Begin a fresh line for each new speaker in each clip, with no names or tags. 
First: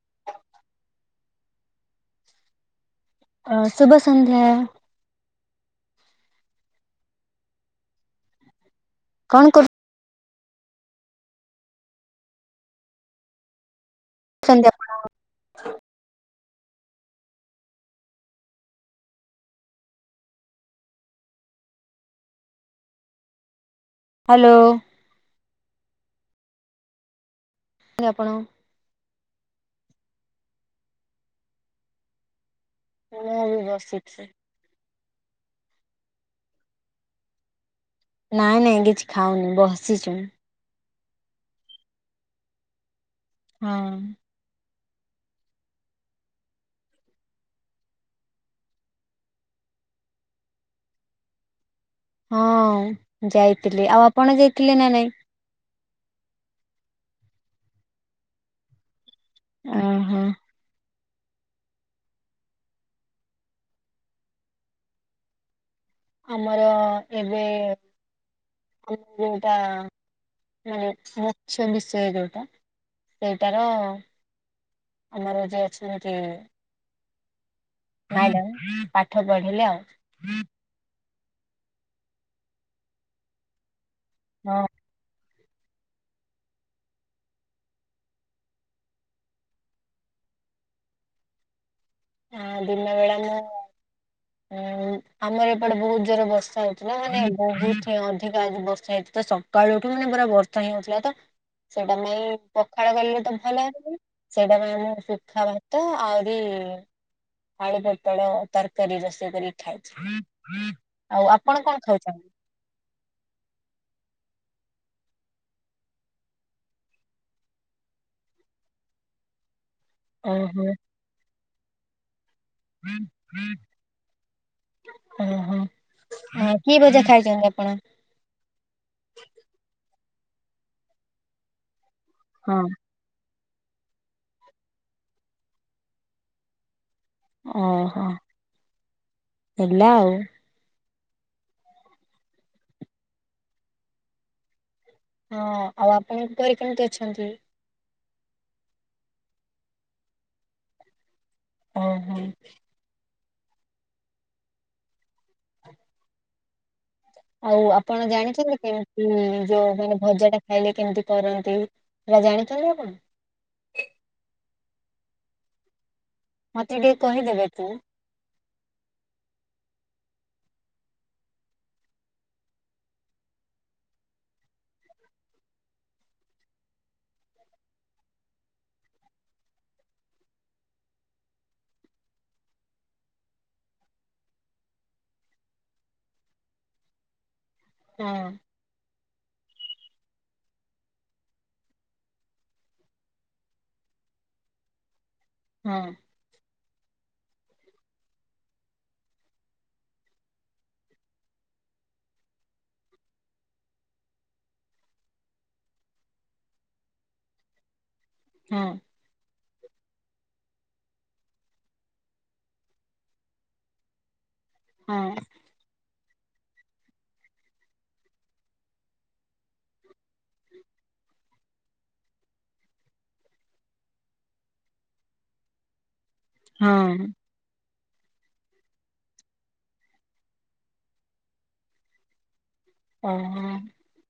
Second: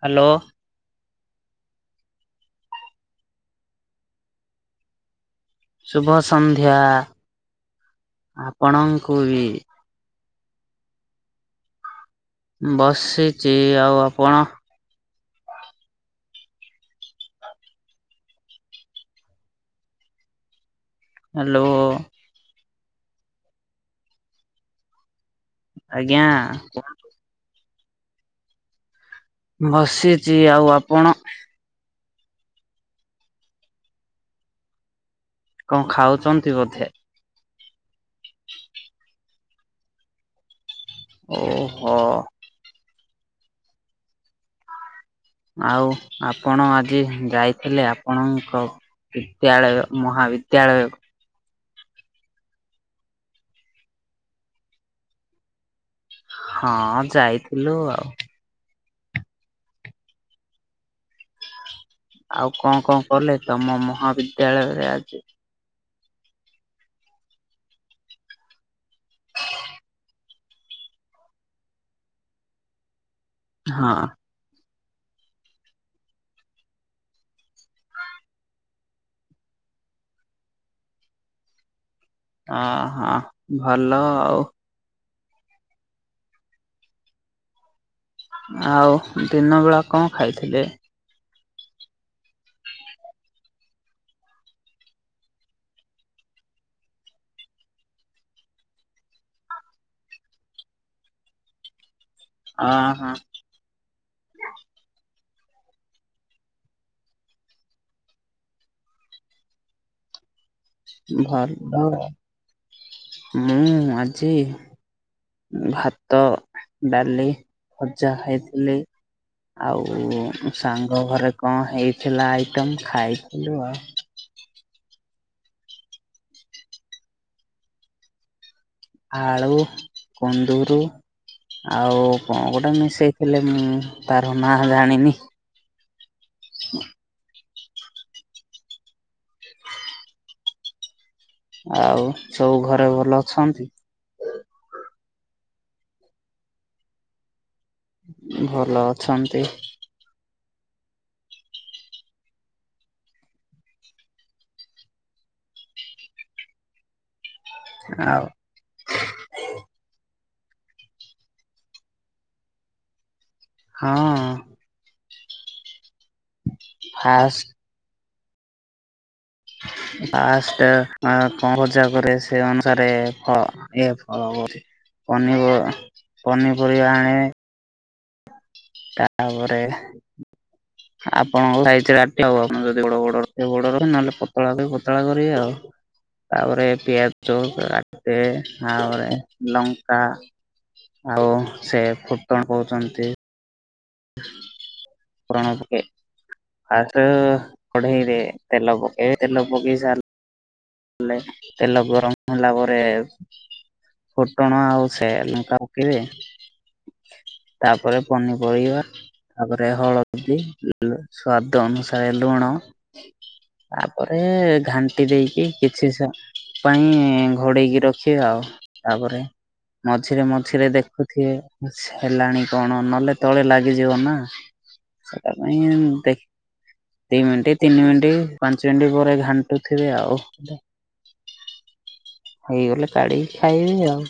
Hello.
ଅ ଶୁଭ ସନ୍ଧ୍ୟା।
ଶୁଭ ସନ୍ଧ୍ୟା ଆପଣଙ୍କୁ ବି।
କଣ
ଉଁ ବସିଚି ଆଉ ଆପଣ?
ଯେ ଆପଣ
ହାଲୋ।
ହାଲୋ।
ଆଜ୍ଞା କୁହ।
ଯେ ଆପଣ
ମୁଁ ବସିଚି ଆଉ ଆପଣ?
ମୁଁ ବି ବସିଚି।
କଣ ଖାଉଚନ୍ତି ବୋଧେ?
ନାଇଁ ନାଇଁ କିଛି ଖାଉନି ବସିଚି ମୁଁ।
ଓ ହ।
ହଁ।
ଆଉ ଆପଣ ଆଜି ଯାଇଥିଲେ ଆପଣଙ୍କ ବିଦ୍ୟାଳୟ ମହାବିିଦ୍ୟାଳୟ କୁ।
ହଁ ଯାଇଥିଲି ଆଉ ଆପଣ ଯାଇଥିଲେ ନା ନାଇଁ?
ହଁ ଯାଇଥିଲୁ ଆଉ।
ଅ ହ।
ଆଉ କଣ କଣ କଲେ ତମ ମହାବିଦ୍ୟାଳୟରେ ଆଜି?
ଆମର ଏବେ ଉ ଯୋଉଟା ଉଁ ମାଛ ବିଷୟ ଯୋଉଟା। ସେଇଟାର
ହଁ।
ଆମର ଯିଏ ଅଛନ୍ତି ମ୍ୟାଡାମ ପାଠ ପଢେଇଲେ ଆଉ।
ଅ ହଁ ଭଲ ଆଉ। ଆଉ ଦିନବେଳା କଣ ଖାଇଥିଲେ?
ଆଁ ଦିନବେଳା ମୁଁ ଉଁ ଆମର ଏପଟେ ବହୁତ ଜୋର ବର୍ଷା ହଉଥିଲା ମାନେ ବହୁତ ହିଁ ଅଧିକା ଆଜି ବର୍ଷା ହେଇଚି ତ ସ କାଳୁ ଉଠିବ ମାନେ ପୁରା ବର୍ଷା ହିଁ ହଉଥିଲା ତ ସେଇଟା ନେଇ ପଖାଳ
ଅହ
ଖାଇଲେ ତ ଭଲ ହେବୁନି ସେଇଟା ପାଇଁ ଆମ ସୁଖା ଭାତ ଆହୁରି ଆଳୁ, ପୋଟଳ ତରକାରୀ ରୋଷେଇ କରିକି ଖାଇଚି ଆଉ
ଭଲ
ଆପଣ କଣ ଖାଉଛନ୍ତି?
ମୁଁ ଆଜି ଭାତ, ଡାଲି, ଭଜା ଖାଇଥିଲି। ଆଉ
ଓହୋ
ସାଙ୍ଗ ଘରେ କଣ ହେଇଥିଲା ଆଇଟମ୍ ଖାଇଥିଲୁ ଆଉ।
ଓ ହୋ ଏ କି ଭଜା ଖାଇଚନ୍ତି ଆପଣ?
ଆଳୁ କୁନ୍ଦୁରୁ ଆଉ କଣ
ହଁ
ଗୋଟେ ମିଶେଇ ହେଲେ ମୁଁ ତାର ନାଁ ଜାଣିନି।
ଓହୋ ହେଲା ଆଉ।
ଆଉ ସବୁ ଘରେ ଭଲ ଅଛନ୍ତି?
ହଁ ଆଉ ଆପଣଙ୍କ ଘରେ କେମିତି ଅଛନ୍ତି?
ଭଲ ଅଛନ୍ତି।
ଓ ହୋ। ଆଉ ଆପଣ
ଆଉ
ଜାଣିଚନ୍ତି କେମ୍ ଉଁ ଯୋଉ ମାନେ ଭଜାଟା ଖାଇଲେ କେମିତି କରନ୍ତି ସେଟା ଜାଣିଛନ୍ତି ଆପଣ?
ହଁ।
ମତେ ଟିକେ କହିଦେବେ
ଫାଷ୍ଟ
କି?
ହଁ [inaudible] ପାଷ୍ଟେ ଆଁ କଣ ଭଜା କରେ ସେ ଅନୁସାରେ ଫଳ ଇଏ ଫଳ କହୁଛି ପନି ପ ପନିପରିବା ଆଣିଏ। ତାପରେ ଆପଣଙ୍କ ସାଇଜ ରେ ଆଟିବ ଆପଣ ଯଦି ବଡ଼ ବଡ଼ ରଖିବେ ବଡ଼ ର ନହେଲେ ପତଳା ପତଳା କରିବେ ଆଉ। ତାପରେ ପିଆଜ
ହଁ
କାଟେ ଆପରେ ଲଙ୍କା ଆଉ ସେ ଫୁଟଣ କହୁଛନ୍ତି। [unintelligible]
ହଁ
ଫାଷ୍ଟେ କଢ଼େଇରେ ତେଲ ପକେଇବେ ତେଲ ପକେଇ ସାରିଲ ଲେ ତେଲ ଗରମ ହେଲା ପରେ ଫୁଟଣ ଆଉ ସେ ଲଙ୍କା ପକେଇବେ। ତାପରେ
ହଁ
ପନିପରିବା। ତାପରେ ହଳଦୀ ଲୁ ସ୍ୱାଦ ଅନୁସାରେ ଲୁଣ। ତାପରେ ଘାଣ୍ଟି
ହଁ
ଦେଇକି କିଛି ସ ପାଇଁ ଘୋଡ଼େଇକି ରଖିବେ ଆଉ ତାପରେ ମଝିରେ ମଝିରେ ଦେଖୁଥିବେ ହେଲାଣି କଣ ନହେଲେ ତଳେ ଲାଗିଯିବ ନା। ସେଟା ପାଇଁ ଏମ୍ ଦି
ହଁ।
ଦି ମିଣ୍ଟି ତିନି ମିଣ୍ଟି ପାଞ୍ଚ ମିଣ୍ଟି ପରେ ଘାଣ୍ଟୁ ଥିବେ ଆଉ। ହେଇଗଲେ କାଢ଼ିକି
ଓହୋ।
ଖାଇବେ ଆଉ।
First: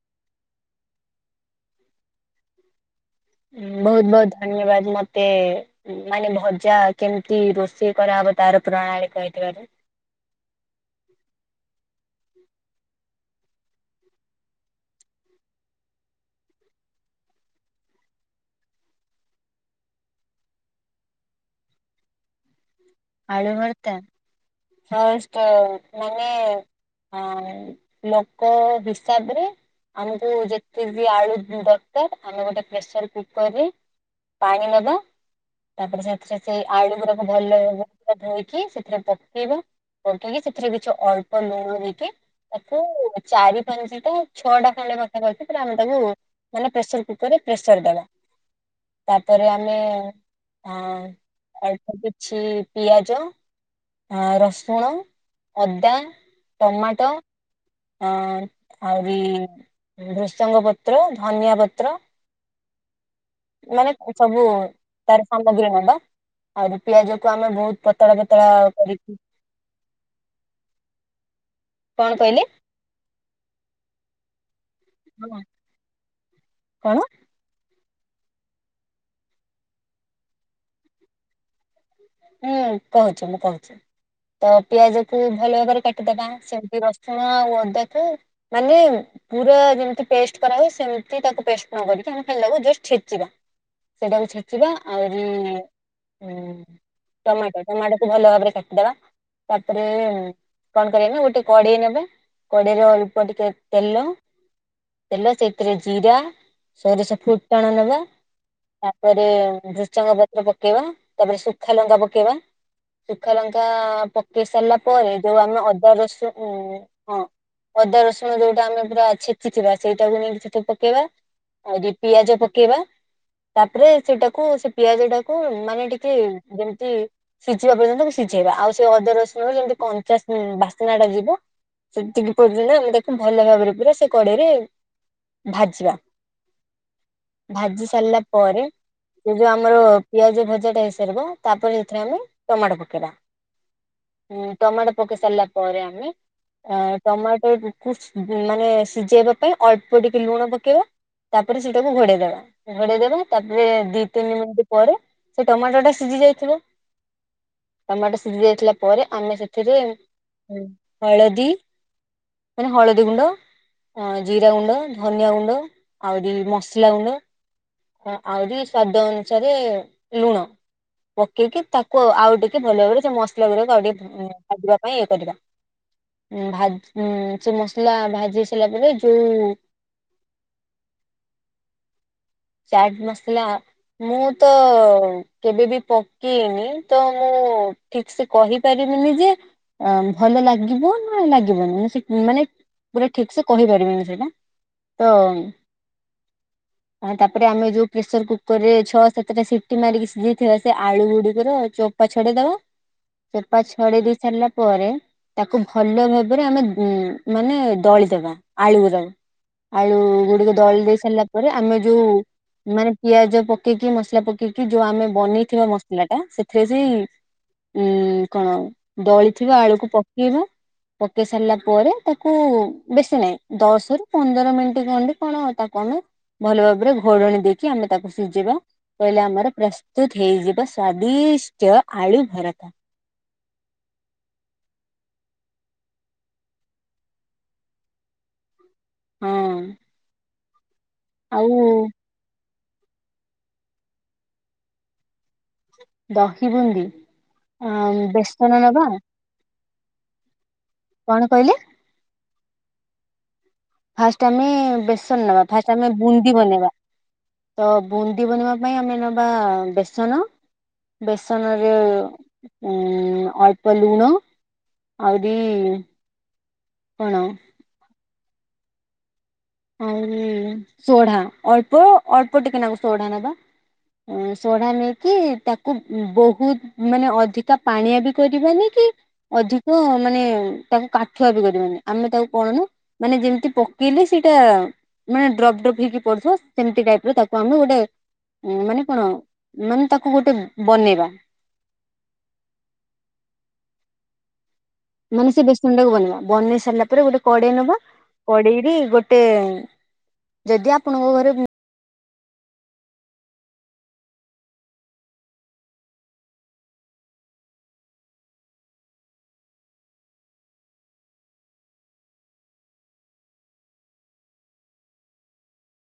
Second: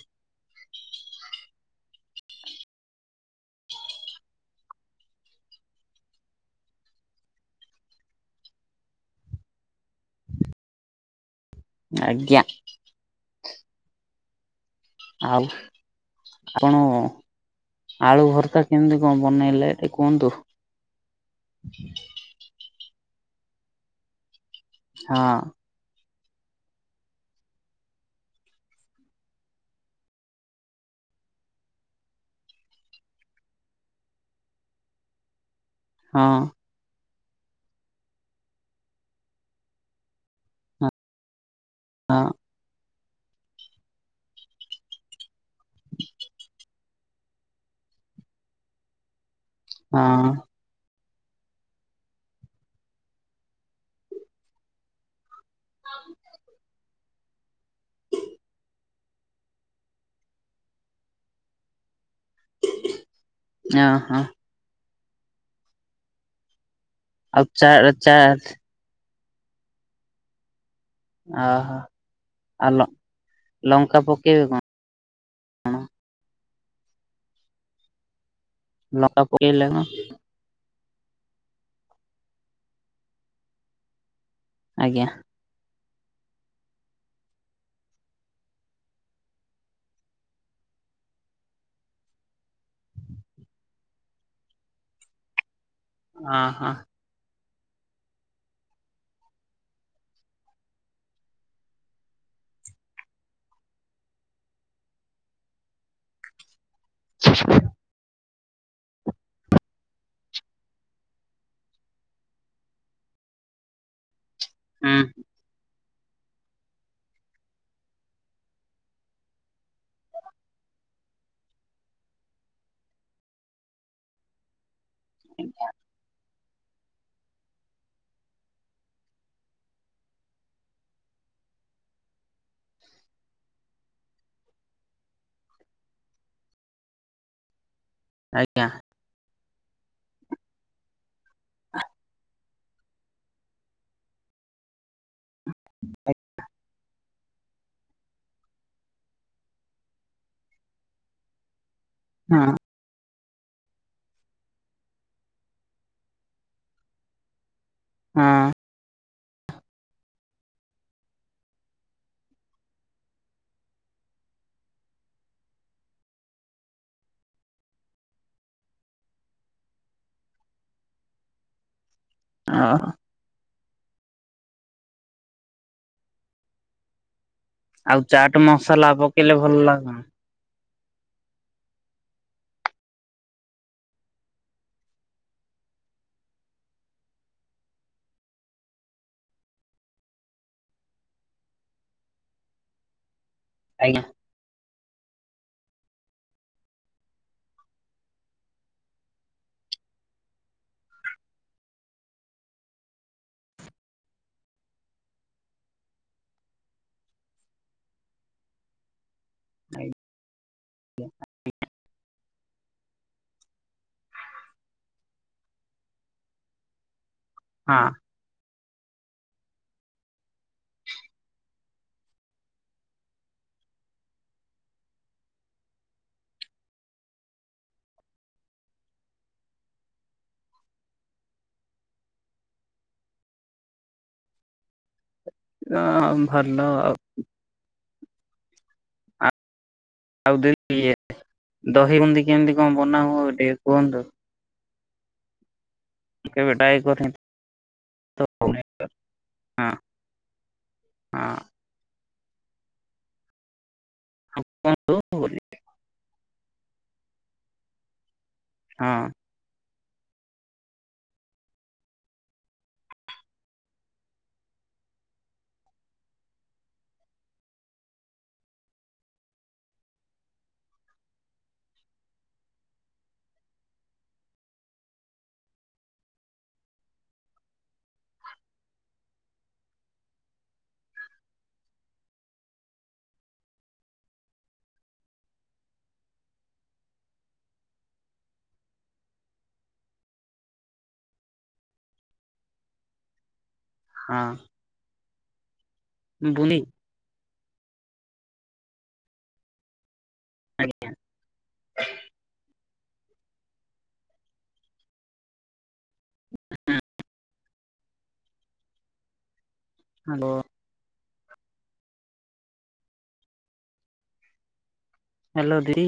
ହୁ ବହୁତ ବହୁତ ଧନ୍ୟବାଦ ମତେ ମାନେ ଭଜା କେମିତି ରୋଷେଇ କରାହବ ତାର ପ୍ରଣାଳୀ କହିଥିବାରୁ।
ଆଜ୍ଞା। ଆଉ ଆପଣୁ ଆଳୁ ଭର୍ତା କେମିତି କଣ ବନେଇଲେ କେ କୁହନ୍ତୁ?
ଆଳୁ ଭର୍ତ୍ତା।
ହଁ
ଫାଷ୍ଟେ ମାନେ ଅଁ ଲୋକ ହିସାବରେ ଆମକୁ ଯେତେବି ଆଳୁ ଦରକାର ଆମେ ଗୋଟେ ପ୍ରେସର କୁକରରେ ପାଣି ନେବା ତାପରେ
ହଁ
ସେଥିରେ ସେଇ ଆଳୁ ଗୁଡ଼ାକ ଭଲ ଭାବେ ଧୋଇକି ସେଥିରେ ପ କେଇବା ପକେଇକି ସେଥିରେ
ହଁ
କିଛି ଅଳ୍ପ ଲୁଣ ଦେଇକି
ହଁ
ତାକୁ ଚାରି ପାଞ୍ଚଟା ଛଅଟା ଖଣ୍ଡେ ପାଖ ପାଖି ପୁରା ଆମେ ତାକୁ ମାନେ ପ୍ରେସର କୁକର ରେ ପ୍ରେସର ଦବା। ତାପରେ ଆମେ ଅଁ ଅଳ୍ପ କିଛି ପିଆଜ ଅ- ରସୁଣ, ଅଦା, ଟମାଟୋ ଅ- ଆହୁରି ଭୃସଙ୍ଗ ପତ୍ର, ଧନିଆ ପତ୍ର
ଅ
ମାନେ
ହଁ
ସବୁ ତାର ସାମଗ୍ରୀ ନବା। ଆହୁରି ପିଆଜ କୁ
ଆଉ
ଆମେ
ଚା
ବହୁତ୍
ଚା
ପତଳା ପତଳା କରିକି
ଓହୋ
କଣ କହିଲେ?
ଆଉ ଲ- ଲଙ୍କା ପକେଇବେ କଣ?
କଣ?
ଲଙ୍କା ପକେଇଲେ କଣ?
ହୁଁ କହୁଚି ମୁଁ କହୁଚି ତ
ଆଜ୍ଞା
ପିଆଜକୁ ଭଲ ଭାବରେ କାଟିଦବା ସେମତି ରସୁଣ ଆଉ ଅଦାକୁ ମାନେ ପୁରା ଯେମିତି ପେଷ୍ଟ କରା ହୁଏ ସେମିତି ତାକୁ ପେଷ୍ଟ୍ ନ କରିକି ଆମେ ଖାଲି ତାକୁ ଜଷ୍ଟ୍ ଛେଚିବା। ସେଇଟାକୁ ଛେଚିବା ଆହୁରି
ହଁ ହଁ
ଟମାଟୋ- ଟମାଟୋକୁୁ ଭଲ ଭାବରେ କାଟିଦବା। ତାପରେ କଣ କରିବା ନା ଗୋଟେ କଡେଇ ନବା କଡେଇରେ ଅଳ୍ପ ଟିକେ ତେଲ ତେଲ ସେଇଥିରେ ଜିରା ସୋରିଷ ଫୁଟଣ ନବା ତାପରେ ଭୃସଙ୍ଗ ପତ୍ର ପକେଇବା ତାପରେ ଶୁ ସୁୁଖାଲଙ୍କା ପକେଇବା ସୁଖାଲଙ୍କା ପକେଇ ସାରିଲା ପରେ
ହୁଁ
ଯଉ ଆମେ ଅଦା ରସୁଣ କୁ ହଁ ଅଦା ରସୁଣ ଯଉଟା ଆମେ ପୁରା ଛେଚିଥିବା ସେଇଟାକୁ ନେଇକି ସେଠି ପକେଇବା। ଆଉ ଟିକେ ପିଆଜ ପକେଇବା ତାପରେ ସେଇଟାକୁ ସେ ପିଆଜ ଟାକୁ ମାନେ ଟିକେ ଯେମିତି ସିଝିବା ପର୍ଯ୍ୟନ୍ତ ତାକୁ ସିଝେଇବା ଆଉ ସେ ଅଦା ରସୁଣ ର ଯେମିତି କଞ୍ଚା ସ୍ମେ- ବାସ୍ନା ଟା ଯିବ ଛେଚିକି ପଡଚି ନା ଆମେ ତାକୁ ଭଲ ଭାବରେ ପୁରା ସେ କଡେଇରେ ଭାଜିବା। ଭାଜି ସାରିଲା ପରେ‌
ଆଜ୍ଞା
ସେ ଯଉ ଆମର ପିଆଜ ଭଜା ଟା ହେଇସାରିବ ତାପରେ ଏଥିରେ ଆମେ ଟମାଟୋ ପକେଇବା ଟମାଟୋ ପକେଇ ସାରିଲା ପରେ ଆମେ
ହଁ
ଅ ଟମାଟରକୁୁ ମାନେ ସିଝେଇବା ପାଇଁ ଅଳ୍ପ ଟିକେ ଲୁଣ ପକେଇବା ତାପରେ ସେଇଟାକୁ ଘୋଡ଼େଇ ଦବା ଘୋଡେଇ ଦେବେ ତାପରେ ଦି ତିନି ମିନିଟ୍ ପରେ ସେ ଟମାଟୋ ଟା ସିଜି ଯାଇଥିବ ଟମାଟୋ
ହଁ।
ସିଜି ଯାଇଥିଲା ପରେ ଆମେ ସେଥିରେ ହଳଦୀ ମାନେ ହଳଦୀ ଗୁଣ୍ଡ ଅଁ- ଜିରା ଗୁଣ୍ଡ, ଧନିଆ ଗୁଣ୍ଡ, ଆହୁରି ମସଲା ଗୁଣ୍ଡ ଆହୁରି ସ୍ଵାଦ ଅନୁସାରେ ଲୁଣ ପକେଇକି ତାକୁ ଆଉ ଟିକେ ଭଲ
ଓହୋ
ଭାବରେ ସେ ମସଲା ଗୁଡାକ ଆଉ ଟିକେ ଭାଜିବା ପାଇଁ ଇଏ କରିବା ଉଁ-ଭାଜି ହୁଁ ସେ ମସଲା ଭାଜି ହେଇସାରିଲା ପରେ ଯଉ
ହଁ- ହଁ।
ଚାଟ୍ ମସଲା ମୁଁ ତ କେବେବି ପକେଇନି ତ ମୁଁ ଠିକ୍ ସେ କହି ପାରିବିନି ଯେ ଅ- ଭଲ ଲାଗିବ ନା ଲାଗିବନି ମାନେ ସେ ମାନେ ପୁରା ଠିକ୍ ସେ
ଆଜ୍ଞା
କହିପାରିବିନି ସେଇଟା ତ ଆଉ ତାପରେ ଆମେ ଯଉ ପ୍ରେସର୍ କୁକର୍ ରେ ଛଅ ସାତଟା ସିଟି ମାରିକି ସିଝେଇଥିବା ସେ ଆଳୁ ଗୁଡିକର ଚୋ ଚୋପା ଛଡେଇଦବା ଚୋପା ଛଡେଇ ଦେଇ ସାରିଲା ପରେ ତାକୁ ଭଲ ଭାବରେ ଆମେ ଉଁ -ମାନେ ଦଳିଦବା ଆଳୁରା। ଆଳୁ
ଆଜ୍ଞା
ଗୁଡିକ ଦଳି ଦେଇ ସାରିଲା ପରେ ଆମେ ଯଉ ମାନେ ପିଆଜ ପକେଇକି ମସଲା ପକେଇକି ଯଉ ଆମେ ବନେଇଥିବା ମସଲା ଟା ସେଥିରେ ସେ
ହଁ।
ଉଁ କଣ ଦଳିଥିବା ଆଳୁକୁ ପକେଇବା ପକେଇ ସାରିଲା ପରେ, ତାକୁ ବେଶୀ ନାହିଁ ଦଶରୁ ପନ୍ଦର ମିନିଟ୍ ଖଣ୍ଡେ କଣ ତାକୁ ଆମେ ଭଲ ଭାବରେ ଘୋଡ଼ଣି ଦେଇକି ଆମେ ତାକୁ ସିଝେଇବା। କହିଲେ ଆମର ପ୍ରସ୍ତୁତ ହେଇଯିବ ସ୍ଵାଦିଷ୍ଟ ଆଳୁ ଭରତା।
ହ ଭଲ ଆଉ।
ହଁ।
[unintelligible] ଆଉ
ଆଉ
ଦହି ବୁନ୍ଧି କେମିତି କଣ ବନା ହବ ଟିକେ କୁହନ୍ତୁ। କେବେ ଟ୍ରାଏ
ଦହିିବୁନ୍ଦି
କରିନି
ଆ
ତ
ବେସନ ନବା।
ହଁ।
କଣ କହିଲେ? ଫାଷ୍ଟ
ହଁ
ଆମେ
କୁହନ୍ତୁ
ବେସନ
ହଁ
ନେବା, ଫାଷ୍ଟ ଆମେ ବୁନ୍ଦି ବନେଇବା। ତ ବୁନ୍ଦି ବନେଇବା ପାଇଁ ଆମେ ନବା ବେସନ ବେସନରେ ଅଳ୍ପ ଲୁଣ। ଆଉରି କଣ ହଉ ସୋଢା, ଅଳ୍ପ ଅଳ୍ପ ଟିକେ ନାକୁ ସୋଢା ନବା। ସୋଢ଼ା ନେଇକି, ତାକୁ ବହୁତ ମାନେ ଅଧିକା ପାଣିଆ ବି କରିବାନି କି ଅଧିକ ମାନେ ତାକୁ କାଠୁଆ ବି କରିବାନି, ଆମେ ତାକୁ କଣନୁ, ମାନେ ଯେମିତି ପକେଇଲେ ସେଇଟା ମାନେ ଡ୍ରପ୍ ଡ୍ରପ ପହେଇକି ପଡଥିବ, ସେମତି ଟାଇପ ର ତାକୁ ଆମେ ଗୋଟେ ମାନେ କଣ ମାନେ ତାକୁ ଗୋଟେ ବନେଇବା।
ହଁ।
ମାନେ ସେ ବେଶନଟାକୁ ବନେଇବା,
ବୁନ୍ଦି
ବନେଇ ସାରିଲା ରେ ଗୋଟେ କଡେଇ ନବା, କଡେଇରେ ଗୋଟେ, ଯଦି ଆପଣଙ୍କ ଘରେ
ହଁ ଆମ୍ବ ହ୍ୟାଲୋ ଦି